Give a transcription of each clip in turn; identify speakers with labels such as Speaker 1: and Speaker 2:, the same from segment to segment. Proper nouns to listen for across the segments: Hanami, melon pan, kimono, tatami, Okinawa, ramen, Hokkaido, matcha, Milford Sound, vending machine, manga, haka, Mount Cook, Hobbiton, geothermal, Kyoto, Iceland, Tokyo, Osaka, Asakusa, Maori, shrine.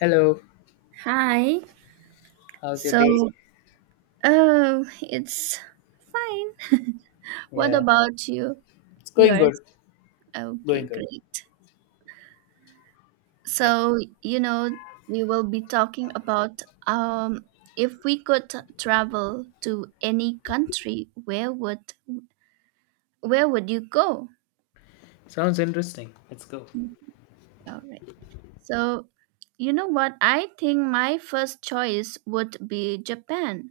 Speaker 1: Hello,
Speaker 2: Hi.
Speaker 1: how's your day?
Speaker 2: So, oh, it's fine. What
Speaker 1: Yeah,
Speaker 2: about you?
Speaker 1: it's going good.
Speaker 2: Yours? Okay,
Speaker 1: Going good.
Speaker 2: great.
Speaker 1: Yep.
Speaker 2: So, you know, we will be talking about um if we could travel to any country, where would you go?
Speaker 1: Sounds interesting. Let's go.
Speaker 2: All right. So, you know what? I think my first choice would be Japan.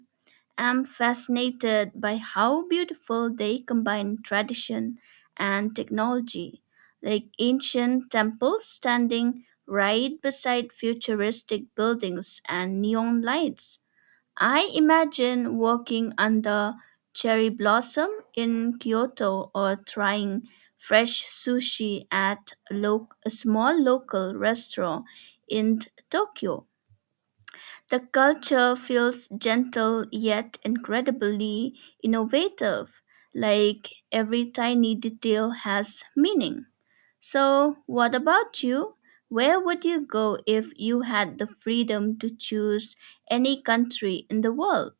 Speaker 2: I am fascinated by how beautiful they combine tradition and technology, like ancient temples standing right beside futuristic buildings and neon lights. I imagine walking under cherry blossom in Kyoto or trying fresh sushi at a small local restaurant in Tokyo. The culture feels gentle yet incredibly innovative, like every tiny detail has meaning. So, what about you? Where would you go if you had the freedom to choose any country in the world?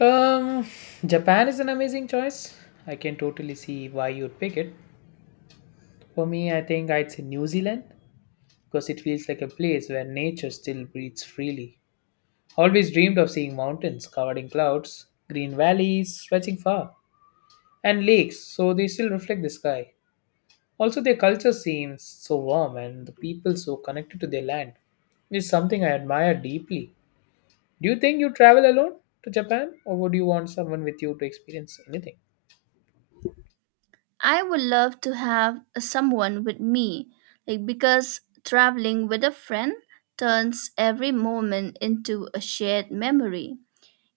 Speaker 1: Um, Japan is an amazing choice. I can totally see why you'd pick it. For me, I think I'd say New Zealand because it feels like a place where nature still breathes freely. Always dreamed of seeing mountains covered in clouds, green valleys stretching far, and lakes so they still reflect the sky. Also, their culture seems so warm and the people so connected to their land. It's something I admire deeply. Do you think you travel alone to Japan or would you want someone with you to experience anything?
Speaker 2: I would love to have someone with me, like because traveling with a friend turns every moment into a shared memory.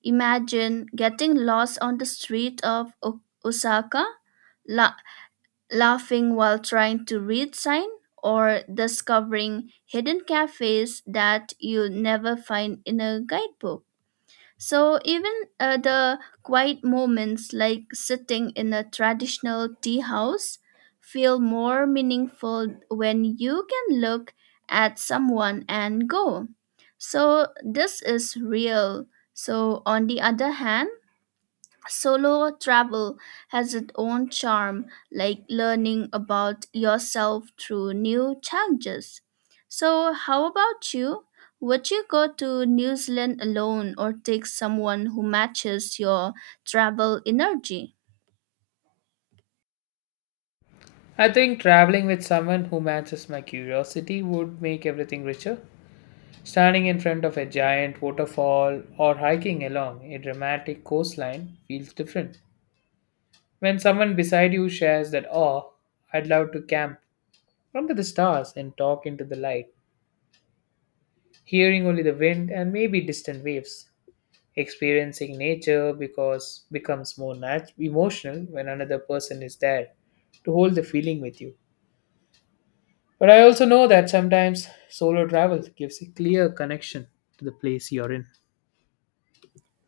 Speaker 2: Imagine getting lost on the street of Osaka, la- laughing while trying to read sign, or discovering hidden cafes that you'll never find in a guidebook. So even the quiet moments like sitting in a traditional tea house feel more meaningful when you can look at someone and go. So this is real. So on the other hand, solo travel has its own charm, like learning about yourself through new challenges. So, how about you? Would you go to New Zealand alone or take someone who matches your travel energy?
Speaker 1: I think traveling with someone who matches my curiosity would make everything richer. Standing in front of a giant waterfall or hiking along a dramatic coastline feels different. When someone beside you shares that awe, I'd love to camp under the stars and talk into the light. Hearing only the wind and maybe distant waves. Experiencing nature because becomes more emotional when another person is there to hold the feeling with you. But I also know that sometimes solo travel gives a clear connection to the place you're in.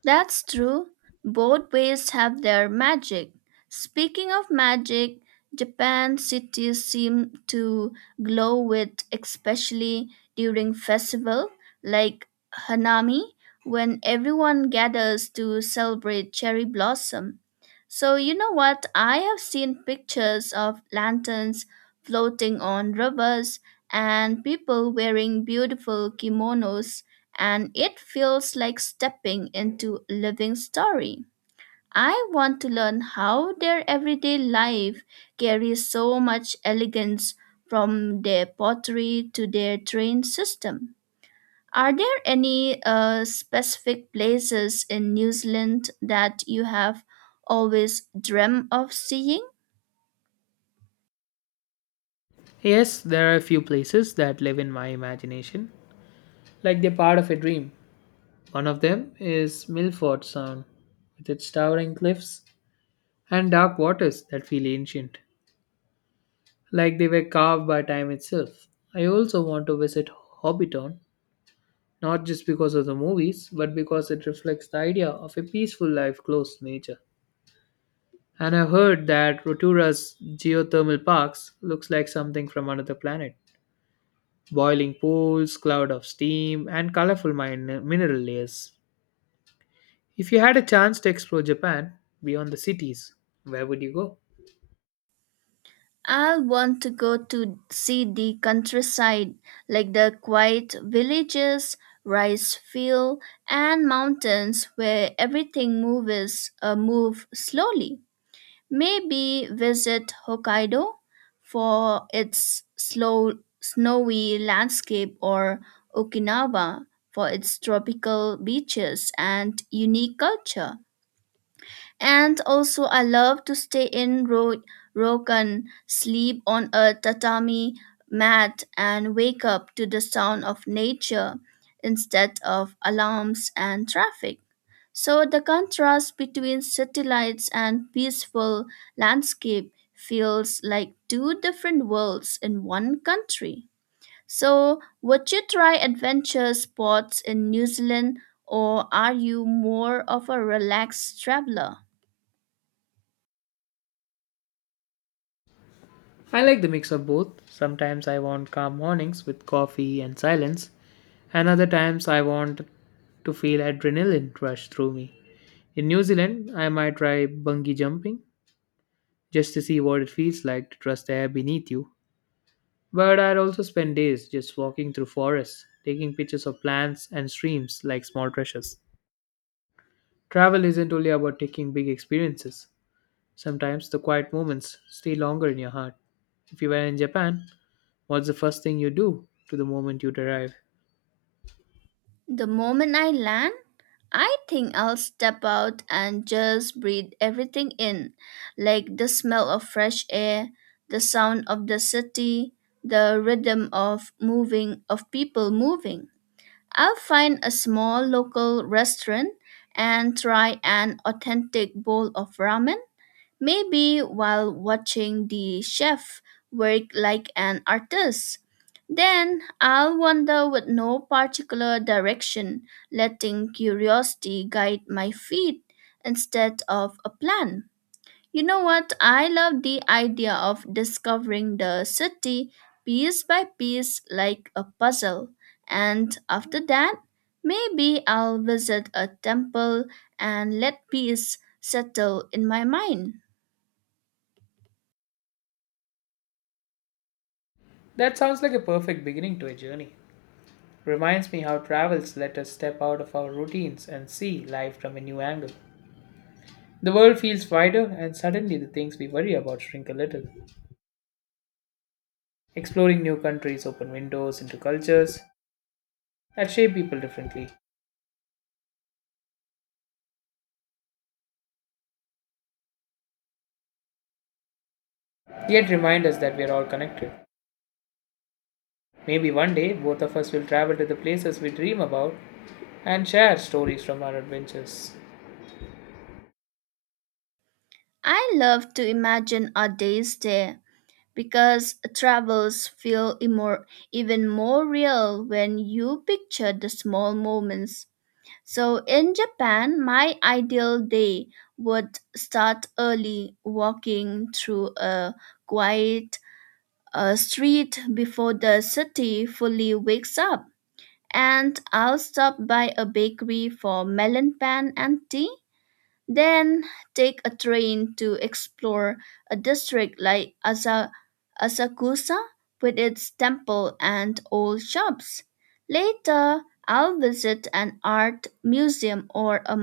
Speaker 2: That's true. Both ways have their magic. Speaking of magic, Japan cities seem to glow with especially during festival like Hanami when everyone gathers to celebrate cherry blossom. So you know what? I have seen pictures of lanterns floating on rivers and people wearing beautiful kimonos and it feels like stepping into a living story. I want to learn how their everyday life carries so much elegance from their pottery to their train system. Are there any specific places in New Zealand that you have always dreamt of seeing?
Speaker 1: Yes, there are a few places that live in my imagination, like they're part of a dream. One of them is Milford Sound, with its towering cliffs and dark waters that feel ancient, like they were carved by time itself. I also want to visit Hobbiton, not just because of the movies, but because it reflects the idea of a peaceful life close to nature. And I heard that Rotura's geothermal parks looks like something from another planet. Boiling pools, cloud of steam, and colorful mineral layers. If you had a chance to explore Japan beyond the cities, where would you go?
Speaker 2: I'll want to go to see the countryside, like the quiet villages, rice field, and mountains where everything move slowly. Maybe visit Hokkaido for its slow snowy landscape or Okinawa for its tropical beaches and unique culture. And also, I love to stay in Rokan, sleep on a tatami mat, and wake up to the sound of nature instead of alarms and traffic. So, the contrast between city lights and peaceful landscape feels like two different worlds in one country. So, would you try adventure sports in New Zealand, or are you more of a relaxed traveler?
Speaker 1: I like the mix of both. Sometimes I want calm mornings with coffee and silence, and other times I want to feel adrenaline rush through me. In New Zealand, I might try bungee jumping just to see what it feels like to trust the air beneath you. But I'd also spend days just walking through forests, taking pictures of plants and streams like small treasures. Travel isn't only about taking big experiences. Sometimes the quiet moments stay longer in your heart. If you were in Japan, what's the first thing you do to the moment you arrive?
Speaker 2: The moment I land, I think I'll step out and just breathe everything in, like the smell of fresh air, the sound of the city, the rhythm of people moving. I'll find a small local restaurant and try an authentic bowl of ramen, maybe while watching the chef work like an artist. Then I'll wander with no particular direction, letting curiosity guide my feet instead of a plan. You know what? I love the idea of discovering the city piece by piece like a puzzle. And after that, maybe I'll visit a temple and let peace settle in my mind.
Speaker 1: That sounds like a perfect beginning to a journey. Reminds me how travels let us step out of our routines and see life from a new angle. The world feels wider, and suddenly the things we worry about shrink a little. Exploring new countries open windows into cultures that shape people differently, yet remind us that we are all connected. Maybe one day both of us will travel to the places we dream about and share stories from our adventures.
Speaker 2: I love to imagine our days there because travels feel even more real when you picture the small moments. So, in Japan, my ideal day would start early, walking through a quiet street before the city fully wakes up. And I'll stop by a bakery for melon pan and tea then take a train to explore a district like Asakusa with its temple and old shops. Later, I'll visit an art museum or a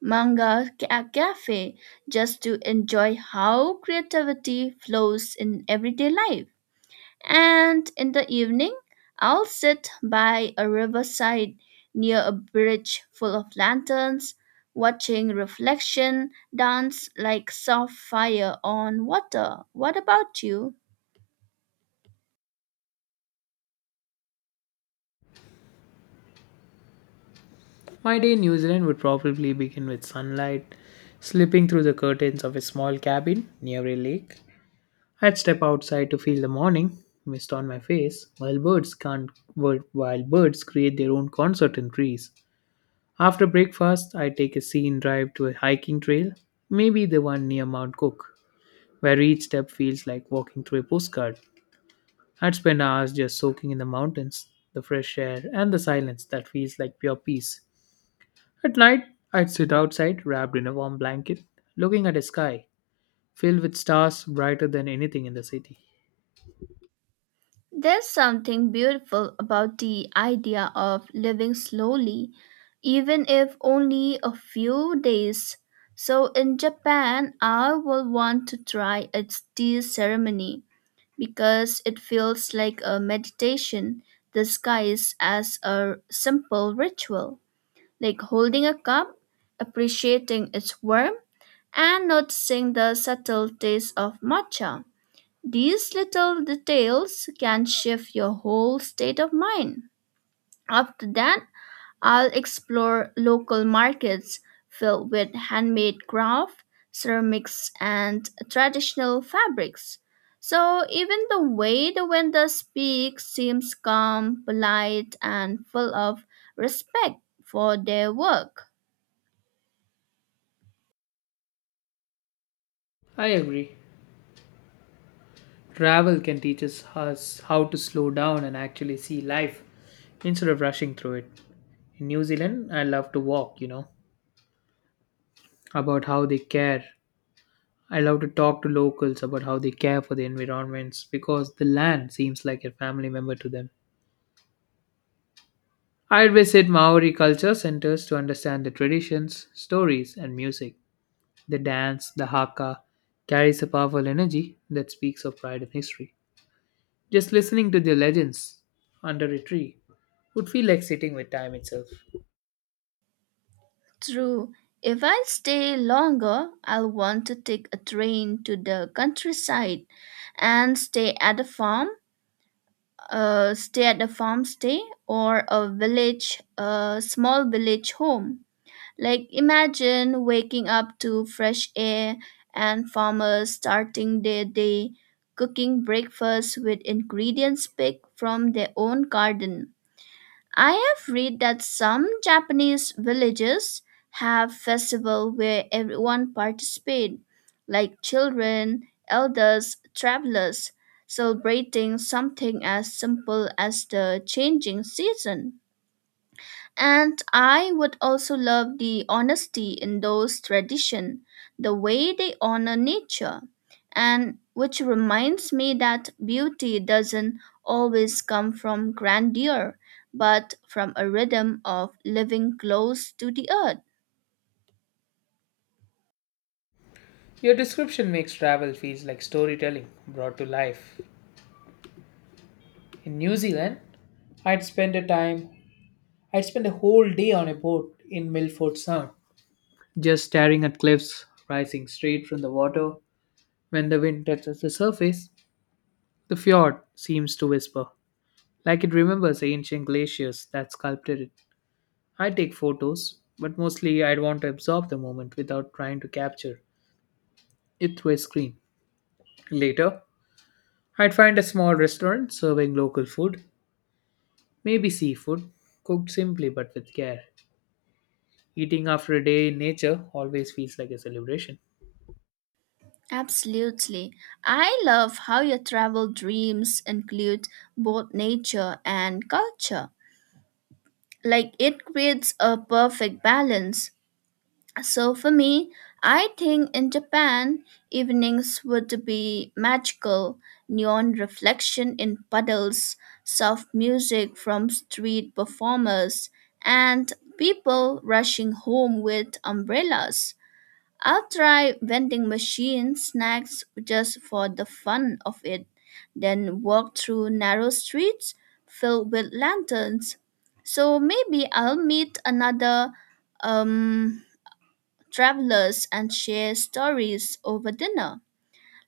Speaker 2: manga cafe just to enjoy how creativity flows in everyday life. And in the evening, I'll sit by a riverside near a bridge full of lanterns, watching reflection dance like soft fire on water. What about you?
Speaker 1: My day in New Zealand would probably begin with sunlight slipping through the curtains of a small cabin near a lake. I'd step outside to feel the morning mist on my face, while birds can't while birds create their own concert in trees. After breakfast, I take a scene drive to a hiking trail, maybe the one near Mount Cook, where each step feels like walking through a postcard. I'd spend hours just soaking in the mountains, the fresh air, and the silence that feels like pure peace. At night, I'd sit outside, wrapped in a warm blanket, looking at a sky filled with stars brighter than anything in the city.
Speaker 2: There's something beautiful about the idea of living slowly, even if only a few days. So in Japan, I will want to try a tea ceremony because it feels like a meditation disguised as a simple ritual, like holding a cup, appreciating its warmth, and noticing the subtle taste of matcha. These little details can shift your whole state of mind. After that, I'll explore local markets filled with handmade craft, ceramics, and traditional fabrics. So even the way the vendor speaks seems calm, polite, and full of respect for their work.
Speaker 1: I agree. Travel can teach us how to slow down and actually see life instead of rushing through it. In New Zealand, I love to walk, you know, about how they care. I love to talk to locals about how they care for the environments because the land seems like a family member to them. I visit Maori culture centers to understand the traditions, stories, and music. The dance, the haka, carries a powerful energy that speaks of pride and history. Just listening to the legends under a tree would feel like sitting with time itself.
Speaker 2: True. If I stay longer, I'll want to take a train to the countryside and stay at a farm stay at a farm stay or a small village home, like imagine waking up to fresh air and farmers starting their day cooking breakfast with ingredients picked from their own garden. I have read that some Japanese villages have festival where everyone participate, like children, elders, travelers, celebrating something as simple as the changing season. And I would also love the honesty in those tradition, the way they honor nature, and which reminds me that beauty doesn't always come from grandeur, but from a rhythm of living close to the earth.
Speaker 1: Your description makes travel feels like storytelling brought to life. In New Zealand, I'd spend a time I'd spend a whole day on a boat in Milford Sound, just staring at cliffs rising straight from the water. When the wind touches the surface, the fjord seems to whisper, like it remembers ancient glaciers that sculpted it. I take photos, but mostly I'd want to absorb the moment without trying to capture it through a screen. Later, I'd find a small restaurant serving local food, maybe seafood, cooked simply but with care. Eating after a day in nature always feels like a celebration.
Speaker 2: Absolutely. I love how your travel dreams include both nature and culture, like it creates a perfect balance. So for me, I think in Japan, evenings would be magical, neon reflection in puddles, soft music from street performers, and people rushing home with umbrellas. I'll try vending machine snacks just for the fun of it, then walk through narrow streets filled with lanterns. So maybe I'll meet another um travelers and share stories over dinner.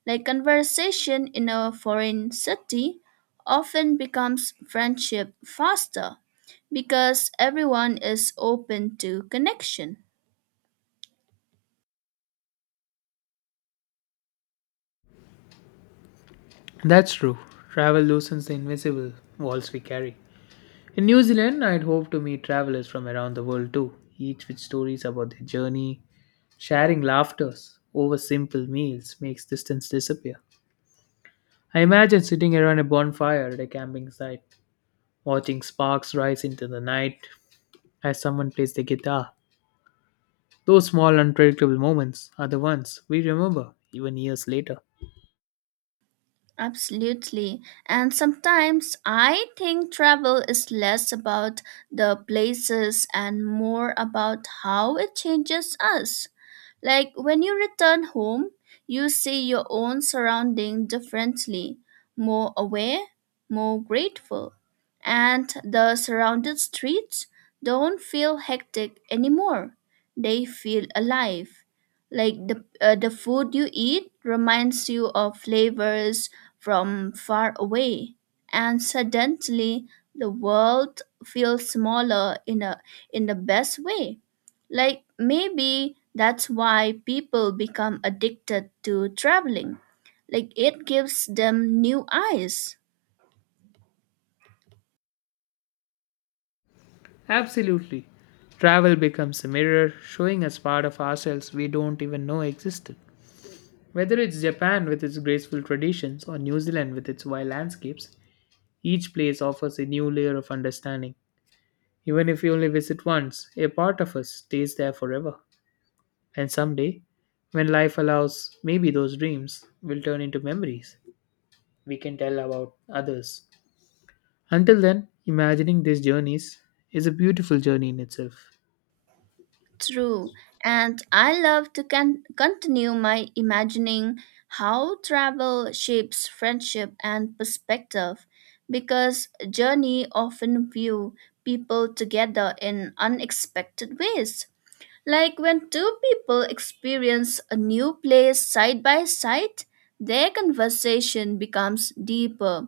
Speaker 2: Like conversation in a foreign city often becomes friendship faster because everyone is open to connection.
Speaker 1: That's true. Travel loosens the invisible walls we carry. In New Zealand, I'd hope to meet travelers from around the world too, each with stories about their journey. Sharing laughters over simple meals makes distance disappear. I imagine sitting around a bonfire at a camping site, watching sparks rise into the night as someone plays the guitar. Those small, unpredictable moments are the ones we remember even years later.
Speaker 2: Absolutely. And sometimes I think travel is less about the places and more about how it changes us. Like when you return home, you see your own surrounding differently, more aware, more grateful. And the surrounded streets don't feel hectic anymore. They feel alive. Like the food you eat reminds you of flavors from far away, and suddenly the world feels smaller in the best way. Like maybe that's why people become addicted to traveling. Like it gives them new eyes.
Speaker 1: Absolutely. Travel becomes a mirror, showing us part of ourselves we don't even know existed. Whether it's Japan with its graceful traditions or New Zealand with its wild landscapes, each place offers a new layer of understanding. Even if we only visit once, a part of us stays there forever. And someday, when life allows, maybe those dreams will turn into memories we can tell about others. Until then, imagining these journeys is a beautiful journey in itself.
Speaker 2: True, and I love to continue my imagining how travel shapes friendship and perspective because journey often view people together in unexpected ways. Like when two people experience a new place side by side, their conversation becomes deeper.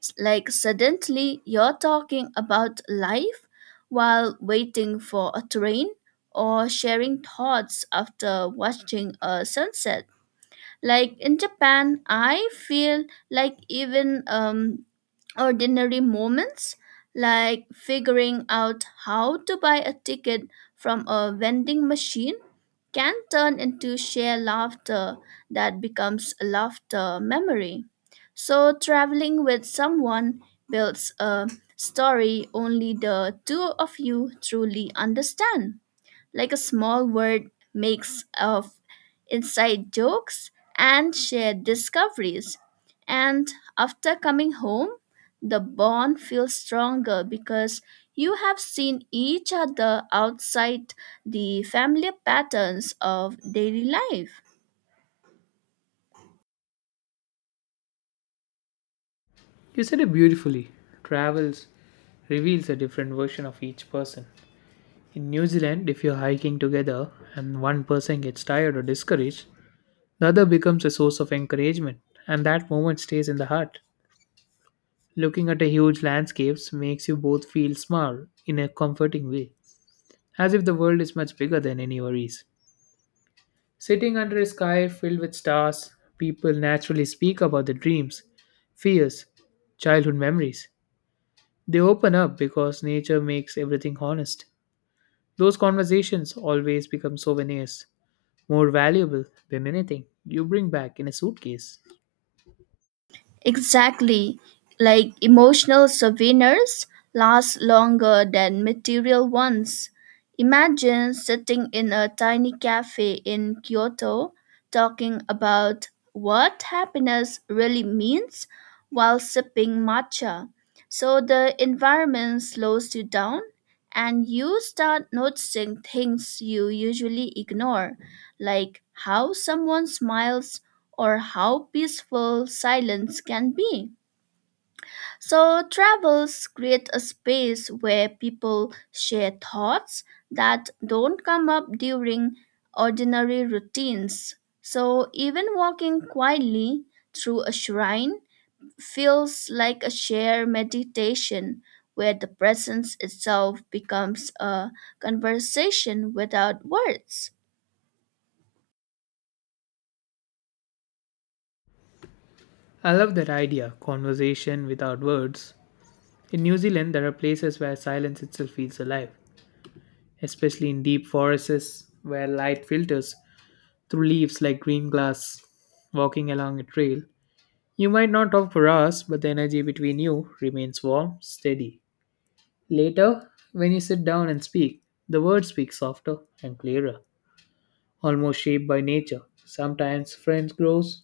Speaker 2: Like suddenly you're talking about life while waiting for a train or sharing thoughts after watching a sunset. Like in Japan, I feel like even ordinary moments like figuring out how to buy a ticket from a vending machine can turn into shared laughter that becomes a laughter memory. So, traveling with someone builds a story only the two of you truly understand, like a small word makes of inside jokes and shared discoveries. And after coming home, the bond feels stronger because you have seen each other outside the familiar patterns of daily life.
Speaker 1: You said it beautifully. Travels reveals a different version of each person. In New Zealand, if you're hiking together and one person gets tired or discouraged, the other becomes a source of encouragement, and that moment stays in the heart. Looking at a huge landscapes makes you both feel small in a comforting way, as if the world is much bigger than any worries. Sitting under a sky filled with stars, people naturally speak about their dreams, fears, childhood memories. They open up because nature makes everything honest. Those conversations always become souvenirs, more valuable than anything you bring back in a suitcase.
Speaker 2: Exactly. Like emotional souvenirs last longer than material ones. Imagine sitting in a tiny cafe in Kyoto talking about what happiness really means while sipping matcha. So the environment slows you down and you start noticing things you usually ignore, like how someone smiles or how peaceful silence can be. So, travels create a space where people share thoughts that don't come up during ordinary routines. So, even walking quietly through a shrine feels like a shared meditation where the presence itself becomes a conversation without words.
Speaker 1: I love that idea, conversation without words. In New Zealand, there are places where silence itself feels alive, especially in deep forests where light filters through leaves like green glass. Walking along a trail, you might not talk for hours, but the energy between you remains warm, steady. Later, when you sit down and speak, the words speak softer and clearer, almost shaped by nature.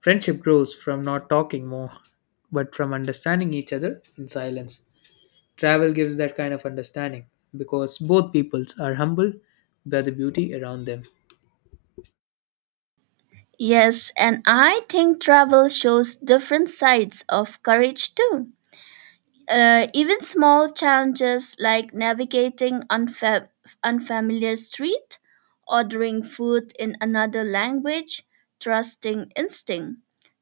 Speaker 1: Friendship grows from not talking more, but from understanding each other in silence. Travel gives that kind of understanding because both peoples are humbled by the beauty around them.
Speaker 2: Yes, and I think travel shows different sides of courage too. Even small challenges like navigating unfamiliar street, ordering food in another language, trusting instinct,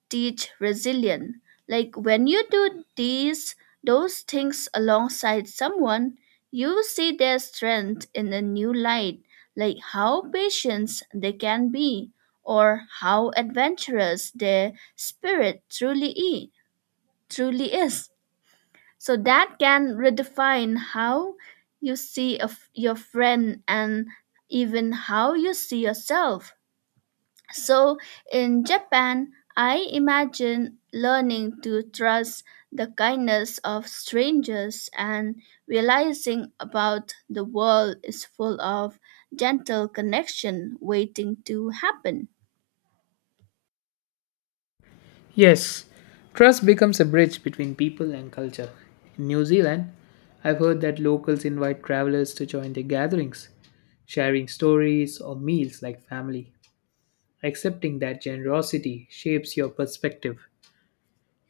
Speaker 2: teach resilience. Like when you do these those things alongside someone, you see their strength in a new light, like how patient they can be or how adventurous their spirit truly is. So that can redefine how you see your friend and even how you see yourself. So in Japan, I imagine learning to trust the kindness of strangers and realizing about the world is full of gentle connection waiting to happen.
Speaker 1: Yes, trust becomes a bridge between people and culture. In New Zealand, I've heard that locals invite travelers to join their gatherings, sharing stories or meals like family. Accepting that generosity shapes your perspective.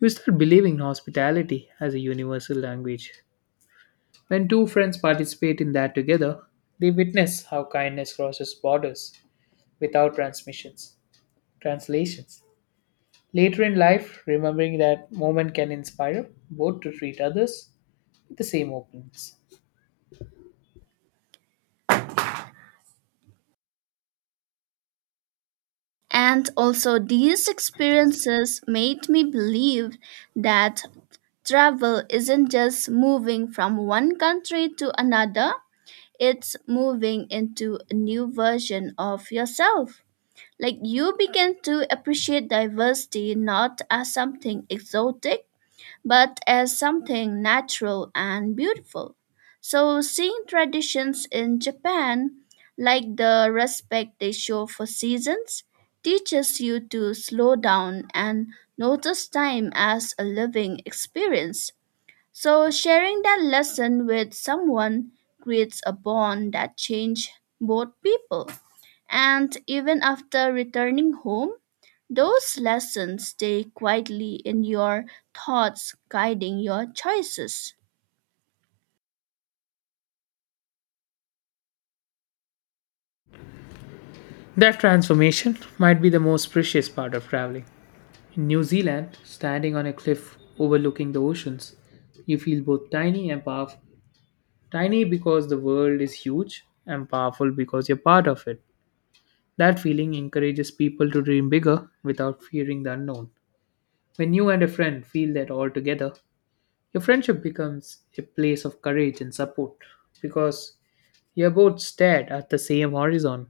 Speaker 1: You start believing in hospitality as a universal language. When two friends participate in that together, they witness how kindness crosses borders without transmissions, translations. Later in life, remembering that moment can inspire both to treat others with the same openness.
Speaker 2: And also, these experiences made me believe that travel isn't just moving from one country to another, it's moving into a new version of yourself. Like you begin to appreciate diversity not as something exotic, but as something natural and beautiful. So, seeing traditions in Japan, like the respect they show for seasons, teaches you to slow down and notice time as a living experience, so sharing that lesson with someone creates a bond that changes both people. And even after returning home, those lessons stay quietly in your thoughts, guiding your choices.
Speaker 1: That transformation might be the most precious part of traveling. In New Zealand, standing on a cliff overlooking the oceans, you feel both tiny and powerful. Tiny because the world is huge, and powerful because you're part of it. That feeling encourages people to dream bigger without fearing the unknown. When you and a friend feel that all together, your friendship becomes a place of courage and support because you both stared at the same horizon.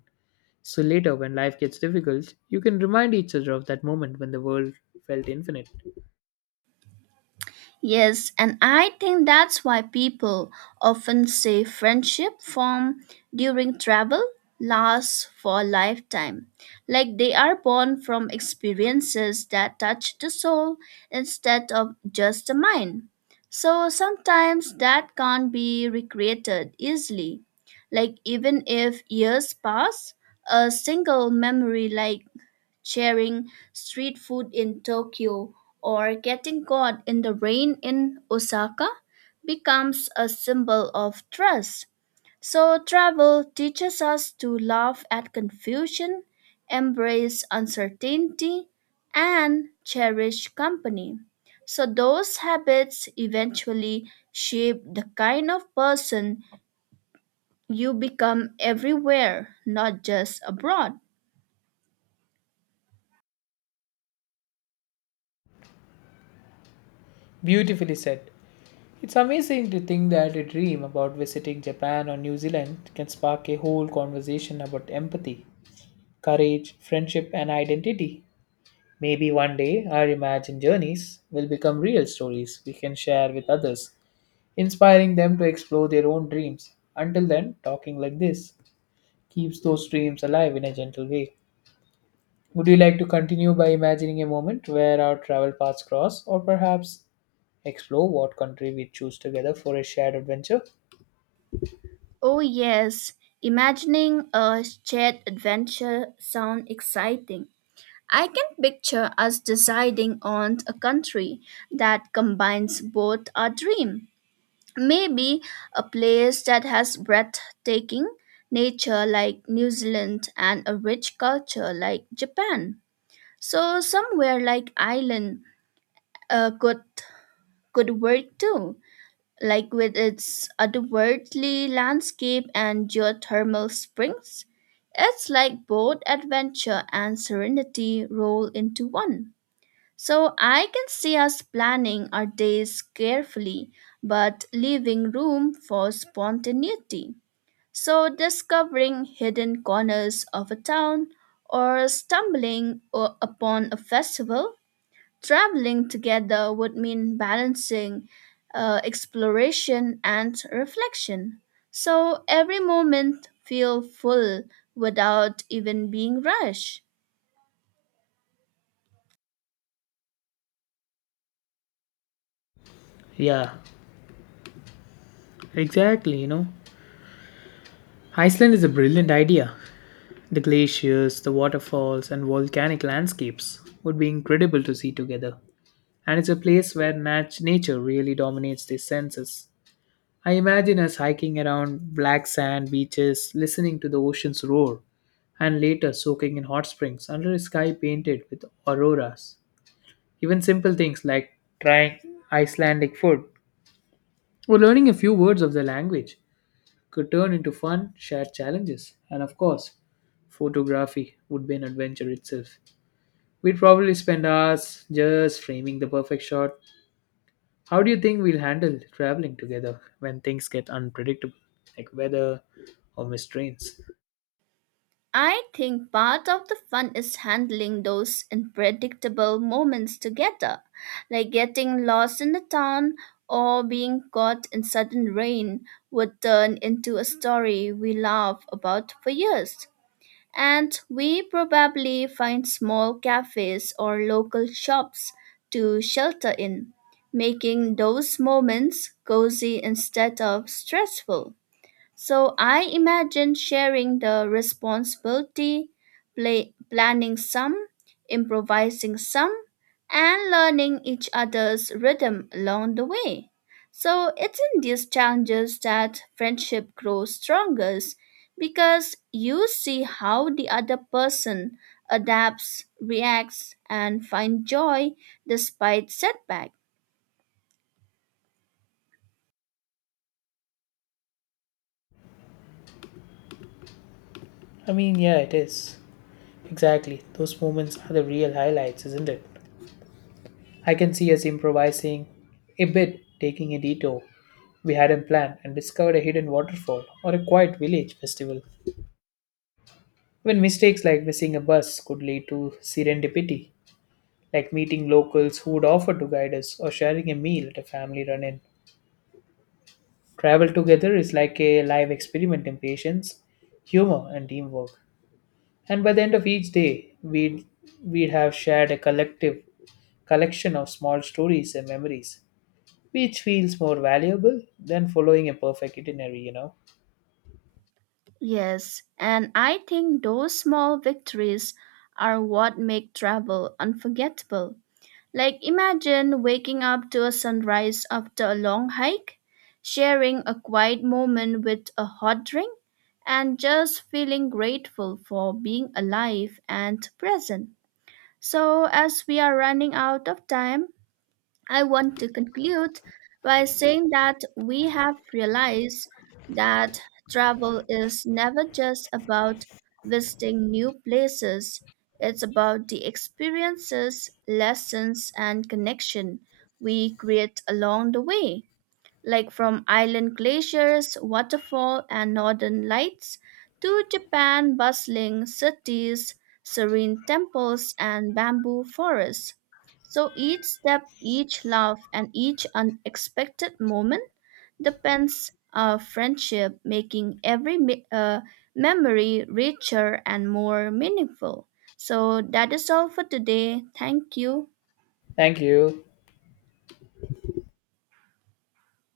Speaker 1: So later, when life gets difficult, you can remind each other of that moment when the world felt infinite.
Speaker 2: Yes, and I think that's why people often say friendship formed during travel lasts for a lifetime. Like they are born from experiences that touch the soul instead of just the mind. So sometimes that can't be recreated easily. Like even if years pass, a single memory like sharing street food in Tokyo or getting caught in the rain in Osaka becomes a symbol of trust. So, travel teaches us to laugh at confusion, embrace uncertainty, and cherish company. So, those habits eventually shape the kind of person you become everywhere, not just abroad.
Speaker 1: Beautifully said. It's amazing to think that a dream about visiting Japan or New Zealand can spark a whole conversation about empathy, courage, friendship, and identity. Maybe one day our imagined journeys will become real stories we can share with others, inspiring them to explore their own dreams. Until then, talking like this keeps those dreams alive in a gentle way. Would you like to continue by imagining a moment where our travel paths cross, or perhaps explore what country we choose together for a shared adventure?
Speaker 2: Oh, yes, imagining a shared adventure sounds exciting. I can picture us deciding on a country that combines both our dream. Maybe a place that has breathtaking nature like New Zealand and a rich culture like Japan. So somewhere like Ireland uh, could could work too, like with its otherworldly landscape and geothermal springs. It's like both adventure and serenity roll into one. So I can see us planning our days carefully, but leaving room for spontaneity. So discovering hidden corners of a town or stumbling upon a festival. Traveling together would mean balancing exploration and reflection. So every moment feel full without even being rushed.
Speaker 1: Yeah, exactly, you know. Iceland is a brilliant idea. The glaciers, the waterfalls, and volcanic landscapes would be incredible to see together. And it's a place where nature really dominates the senses. I imagine us hiking around black sand beaches, listening to the ocean's roar, and later soaking in hot springs under a sky painted with auroras. Even simple things like trying Icelandic food or learning a few words of the language could turn into fun, shared challenges. And of course, photography would be an adventure itself. We'd probably spend hours just framing the perfect shot. How do you think we'll handle traveling together when things get unpredictable, like weather or missed trains?
Speaker 2: I think part of the fun is handling those unpredictable moments together, like getting lost in the town or being caught in sudden rain would turn into a story we laugh about for years. And we probably find small cafes or local shops to shelter in, making those moments cozy instead of stressful. So I imagine sharing the responsibility, play, planning some, improvising some, and learning each other's rhythm along the way. So it's in these challenges that friendship grows strongest because you see how the other person adapts, reacts, and finds joy despite setbacks.
Speaker 1: I mean, yeah, it is. Exactly. Those moments are the real highlights, isn't it? I can see us improvising a bit, taking a detour we hadn't planned and discovered a hidden waterfall or a quiet village festival. When mistakes like missing a bus could lead to serendipity, like meeting locals who would offer to guide us or sharing a meal at a family run in. Travel together is like a live experiment in patience, humor, and teamwork. And by the end of each day, we'd have shared a collective collection of small stories and memories, which feels more valuable than following a perfect itinerary, you know.
Speaker 2: Yes, and I think those small victories are what make travel unforgettable. Like imagine waking up to a sunrise after a long hike, sharing a quiet moment with a hot drink, and just feeling grateful for being alive and present. So, as we are running out of time, I want to conclude by saying that we have realized that travel is never just about visiting new places. It's about the experiences, lessons, and connection we create along the way, like from island glaciers, waterfall, and northern lights, to Japan bustling cities, serene temples, and bamboo forests. So each step, each love, and each unexpected moment depends on friendship, making memory richer and more meaningful. So that is all for today. Thank you.
Speaker 1: Thank you.